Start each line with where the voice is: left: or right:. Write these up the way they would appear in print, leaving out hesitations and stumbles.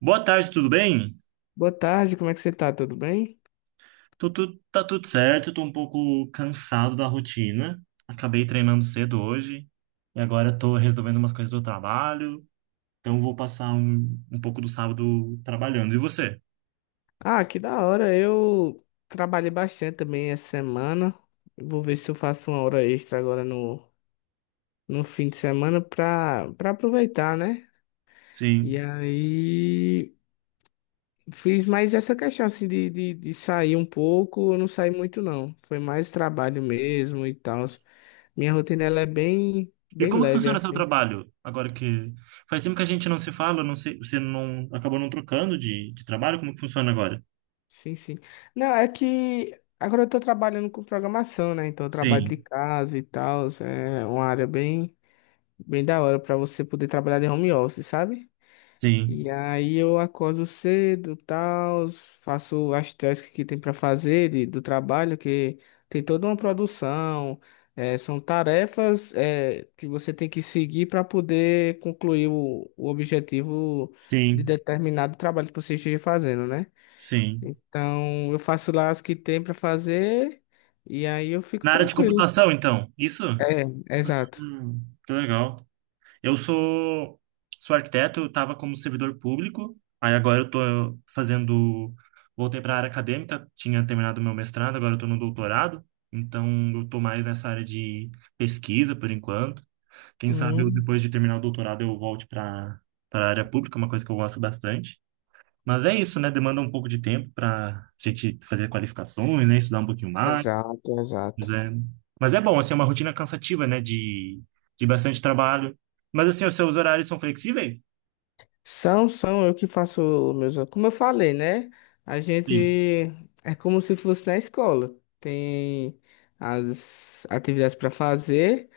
right: Boa tarde, tudo bem?
left: Boa tarde, como é que você tá? Tudo bem?
right: Tô, tá tudo certo, tô um pouco cansado da rotina. Acabei treinando cedo hoje e agora tô resolvendo umas coisas do trabalho, então vou passar um pouco do sábado trabalhando. E você?
left: Ah, que da hora. Eu trabalhei bastante também essa semana. Vou ver se eu faço uma hora extra agora no fim de semana pra aproveitar, né? E
right: Sim.
left: aí fiz mais essa questão assim de sair um pouco. Eu não saí muito, não. Foi mais trabalho mesmo e tal. Minha rotina ela é
right: E
left: bem
right: como que
left: leve
right: funciona seu
left: assim.
right: trabalho? Agora que faz tempo que a gente não se fala, não sei, você não acabou não trocando de trabalho, como que funciona agora?
left: Sim, sim. Não, é que agora eu tô trabalhando com programação, né? Então eu trabalho
right: Sim,
left: de casa e tal. É uma área bem da hora pra você poder trabalhar de home office, sabe?
right: sim,
left: E aí eu acordo cedo, tal, faço as tasks que tem pra fazer do trabalho, que tem toda uma produção, é, são tarefas, é, que você tem que seguir para poder concluir o objetivo de
right: sim,
left: determinado trabalho que você esteja fazendo, né?
right: sim.
left: Então, eu faço lá as que tem pra fazer e aí eu fico
right: Na área de
left: tranquilo.
right: computação, então, isso?
left: É, exato.
right: Hum, que legal. Eu sou, sou arquiteto, eu estava como servidor público, aí agora eu estou fazendo, voltei para a área acadêmica, tinha terminado meu mestrado, agora eu estou no doutorado, então eu estou mais nessa área de pesquisa por enquanto. Quem sabe eu,
left: Hum.
right: depois de terminar o doutorado eu volte para a área pública, uma coisa que eu gosto bastante. Mas é isso, né? Demanda um pouco de tempo para a gente fazer qualificações, né? Estudar um pouquinho mais.
left: Exato,
right: Pois
left: exato.
right: é. Mas é bom, assim, é uma rotina cansativa, né? De bastante trabalho. Mas assim, os seus horários são flexíveis?
left: São, são eu que faço os meus. Como eu falei, né? A gente
right: Sim.
left: é como se fosse na escola. Tem as atividades para fazer.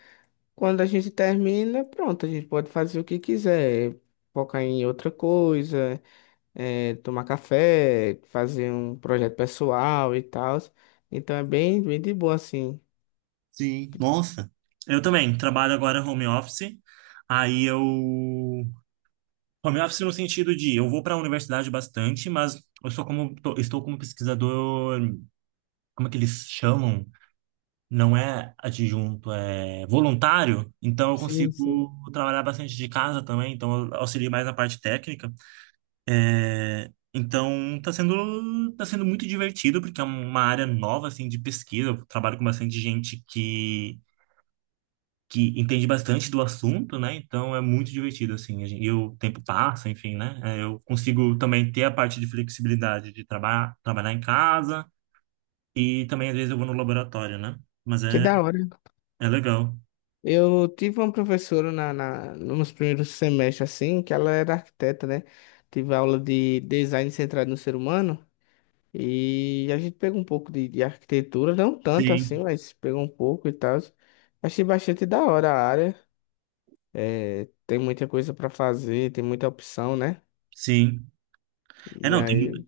left: Quando a gente termina, pronto, a gente pode fazer o que quiser, focar em outra coisa, tomar café, fazer um projeto pessoal e tal. Então é bem de boa, assim.
right: Sim, nossa. Eu também trabalho agora home office. Aí eu. Home office no sentido de eu vou para a universidade bastante, mas eu sou estou como pesquisador, como é que eles chamam? Não é adjunto, é voluntário. Então eu
left: Sim, sim.
right: consigo trabalhar bastante de casa também, então eu auxilio mais na parte técnica. É, então tá sendo muito divertido porque é uma área nova assim de pesquisa. Eu trabalho com bastante gente que entende bastante do assunto, né? Então é muito divertido assim. E o tempo passa, enfim, né? É, eu consigo também ter a parte de flexibilidade de trabalhar em casa e também às vezes eu vou no laboratório, né? Mas
left: Que da hora.
right: é legal.
left: Eu tive uma professora nos primeiros semestres, assim, que ela era arquiteta, né? Tive aula de design centrado no ser humano. E a gente pegou um pouco de arquitetura, não tanto assim,
right: Sim,
left: mas pegou um pouco e tal. Achei bastante da hora a área. É, tem muita coisa para fazer, tem muita opção, né?
right: sim. É,
left: E
right: não, tem,
left: aí,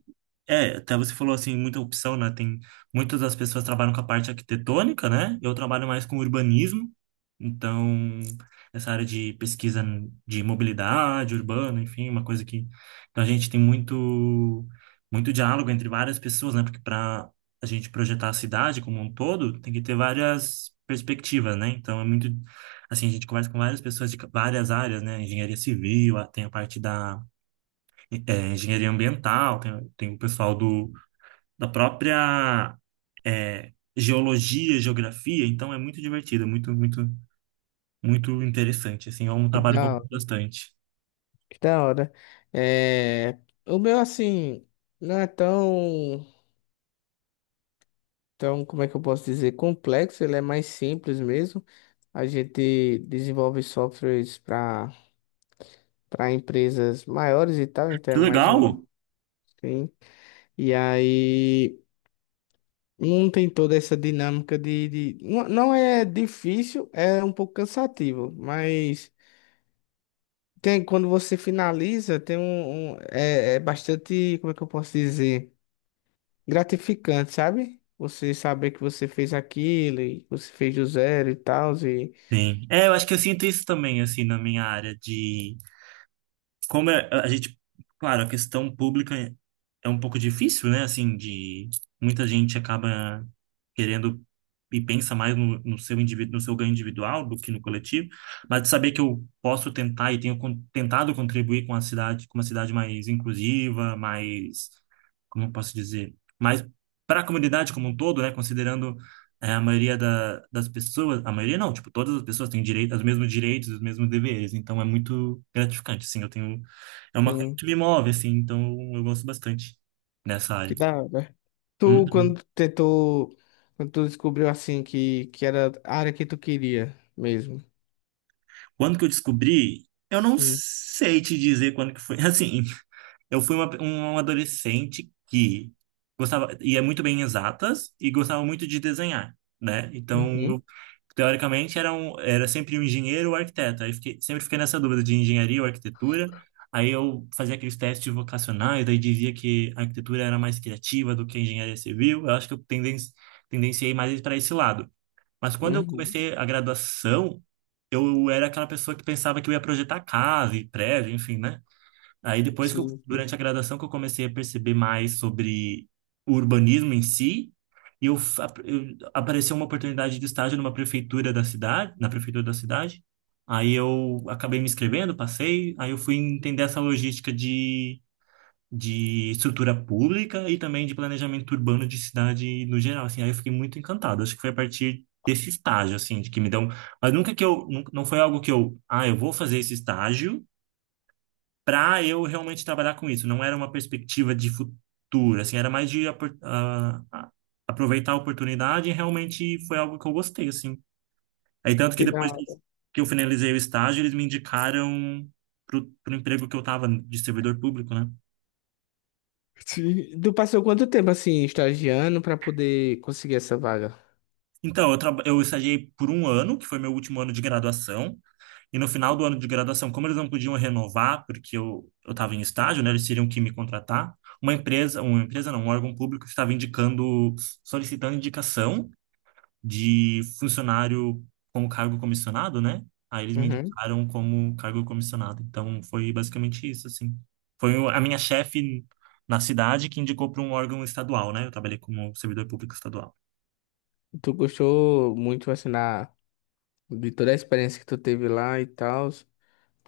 right: É, até você falou assim, muita opção, né? Tem muitas das pessoas trabalham com a parte arquitetônica, né? Eu trabalho mais com urbanismo, então essa área de pesquisa de mobilidade urbana, enfim, uma coisa que então a gente tem muito diálogo entre várias pessoas, né? Porque para a gente projetar a cidade como um todo, tem que ter várias perspectivas, né? Então é muito assim, a gente conversa com várias pessoas de várias áreas, né? Engenharia civil, tem a parte da engenharia ambiental, tem o pessoal do da própria é, geologia, geografia, então é muito divertido, é muito, muito interessante, assim, é um
left: que
right: trabalho que eu
left: da
right: gosto bastante.
left: que da hora. É, o meu, assim, não é tão, como é que eu posso dizer, complexo, ele é mais simples mesmo. A gente desenvolve softwares para empresas maiores e tal, então é
right: Que
left: mais
right: legal!
left: uma. Sim. E aí não tem toda essa dinâmica de... não é difícil, é um pouco cansativo, mas tem, quando você finaliza, tem é bastante, como é que eu posso dizer? Gratificante, sabe? Você saber que você fez aquilo e você fez do zero e tal, e
right: Sim. É, eu acho que eu sinto isso também, assim, na minha área de como é- a gente, claro, a questão pública é um pouco difícil, né? Assim, de muita gente acaba querendo e pensa mais no seu indivíduo, no seu ganho individual do que no coletivo, mas de saber que eu posso tentar e tenho tentado contribuir com a cidade, com uma cidade mais inclusiva, mais, como eu posso dizer, mais para a comunidade como um todo, né? Considerando é, das pessoas, a maioria não, tipo, todas as pessoas têm direito, os mesmos direitos, os mesmos deveres, então é muito gratificante, assim, eu tenho, é uma coisa
left: enfim,
right: que me move, assim, então eu gosto bastante dessa área.
left: que da hora. Tu,
right: Uhum.
left: quando tentou, quando tu descobriu assim que era a área que tu queria mesmo.
right: Quando que eu descobri? Eu não
left: Sim.
right: sei te dizer quando que foi. Assim, eu fui um adolescente que gostava, ia muito bem em exatas e gostava muito de desenhar, né? Então,
left: Uhum.
right: eu, teoricamente, era sempre um engenheiro ou arquiteto. Sempre fiquei nessa dúvida de engenharia ou arquitetura. Aí eu fazia aqueles testes vocacionais, daí dizia que a arquitetura era mais criativa do que a engenharia civil. Eu acho que eu tendenciei mais para esse lado. Mas quando eu
left: Uhum.
right: comecei a graduação, eu era aquela pessoa que pensava que eu ia projetar casa e prédio, enfim, né? Aí depois
left: Sim.
right: durante a graduação que eu comecei a perceber mais sobre o urbanismo em si, e apareceu uma oportunidade de estágio numa prefeitura da cidade, na prefeitura da cidade. Aí eu acabei me inscrevendo, passei, aí eu fui entender essa logística de estrutura pública e também de planejamento urbano de cidade no geral, assim. Aí eu fiquei muito encantado. Acho que foi a partir desse estágio, assim, de que me deu... Mas nunca que eu... Não foi algo que eu... Ah, eu vou fazer esse estágio para eu realmente trabalhar com isso. Não era uma perspectiva de futuro, assim. Era mais de aproveitar a oportunidade e realmente foi algo que eu gostei, assim. Aí tanto que
left: Que da
right: depois
left: hora.
right: que eu finalizei o estágio, eles me indicaram pro emprego que eu tava de servidor público, né?
left: Sim. Tu passou quanto tempo assim, estagiando pra poder conseguir essa vaga?
right: Então, eu estagiei por um ano, que foi meu último ano de graduação, e no final do ano de graduação, como eles não podiam renovar, porque eu estava em estágio, né, eles teriam que me contratar, uma empresa não, um órgão público estava indicando, solicitando indicação de funcionário como cargo comissionado, né? Aí eles me
left: Uhum.
right: indicaram como cargo comissionado. Então, foi basicamente isso, assim. A minha chefe na cidade que indicou para um órgão estadual, né? Eu trabalhei como servidor público estadual.
left: Tu gostou muito assim na, de toda a experiência que tu teve lá e tal?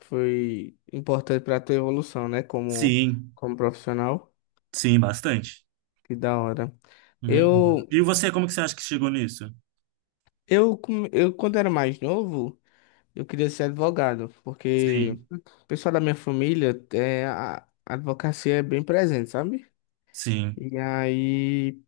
left: Foi importante para a tua evolução, né? Como,
right: Sim,
left: como profissional.
right: sim, bastante.
left: Que da hora.
right: Uhum.
left: Eu,
right: E você, como que você acha que chegou nisso?
left: eu quando era mais novo, eu queria ser advogado, porque
right: Sim,
left: o pessoal da minha família, é, a advocacia é bem presente, sabe?
right: sim,
left: E aí,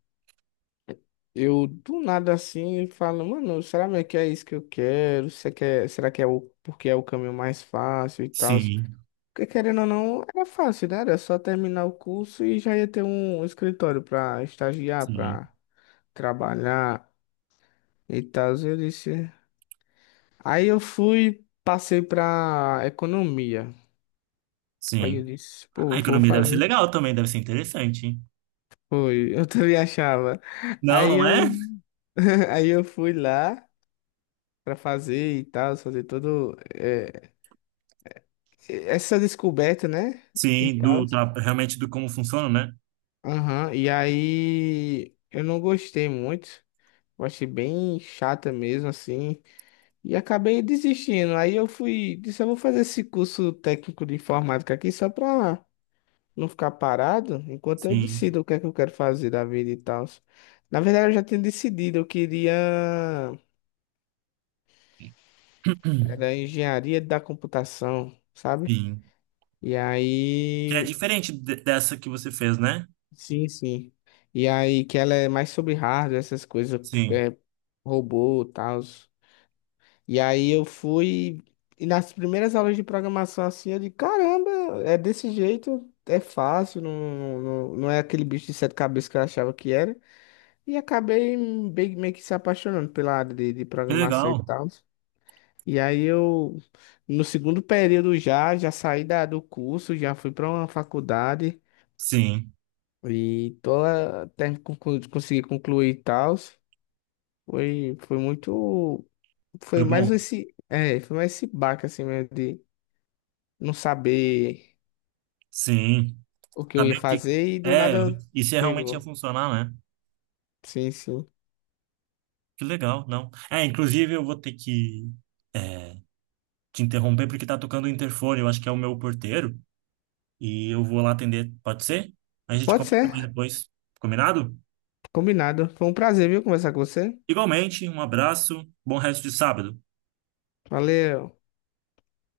left: eu do nada assim falo, mano, será mesmo que é isso que eu quero? Será que é o, porque é o caminho mais fácil e tal?
right: sim,
left: Porque, querendo ou não, era fácil, né? Era só terminar o curso e já ia ter um escritório pra estagiar,
right: sim,
left: pra trabalhar e tal. Eu disse. Aí eu fui, passei pra economia. Aí eu
right: sim.
left: disse,
right: A
left: pô, vou
right: economia deve ser
left: fazer.
right: legal também, deve ser interessante, hein?
left: Foi, eu também achava.
right: Não,
left: Aí
right: não é?
left: eu, aí eu fui lá pra fazer e tal, fazer todo essa descoberta, né? E
right: Sim,
left: tal.
right: realmente do como funciona, né?
left: Aham. E aí eu não gostei muito. Eu achei bem chata mesmo, assim. E acabei desistindo. Aí eu fui, disse, eu vou fazer esse curso técnico de informática aqui só pra não ficar parado, enquanto eu
right: Sim,
left: decido o que é que eu quero fazer da vida e tal. Na verdade, eu já tinha decidido, eu queria... Era engenharia da computação, sabe?
right: sim.
left: E
right: Que é
left: aí...
right: diferente dessa que você fez, né?
left: Sim, sim. E aí que ela é mais sobre hardware, essas coisas,
right: Sim.
left: é, robô e tal. E aí eu fui. E nas primeiras aulas de programação, assim, eu digo, caramba, é desse jeito, é fácil, não, não é aquele bicho de sete cabeças que eu achava que era. E acabei meio que se apaixonando pela área de
right: Que
left: programação e
right: legal.
left: tal. E aí eu, no segundo período já, já saí do curso, já fui para uma faculdade
right: Sim.
left: e tô, até consegui concluir e tal. Foi, foi muito. Foi
right: Foi
left: mais
right: bom.
left: esse. É, foi mais esse baque assim mesmo não saber
right: Sim.
left: o que eu ia
right: Saber o que
left: fazer e do
right: é
left: nada
right: e se realmente ia
left: pegou.
right: funcionar, né?
left: Sim, sim.
right: Que legal, não. É, inclusive eu vou ter que é, te interromper porque tá tocando o interfone, eu acho que é o meu porteiro, e eu vou lá atender, pode ser? A gente
left: Pode
right: comenta mais
left: ser,
right: depois, combinado?
left: combinado. Foi um prazer, viu, conversar com você.
right: Igualmente, um abraço, bom resto de sábado.
left: Valeu.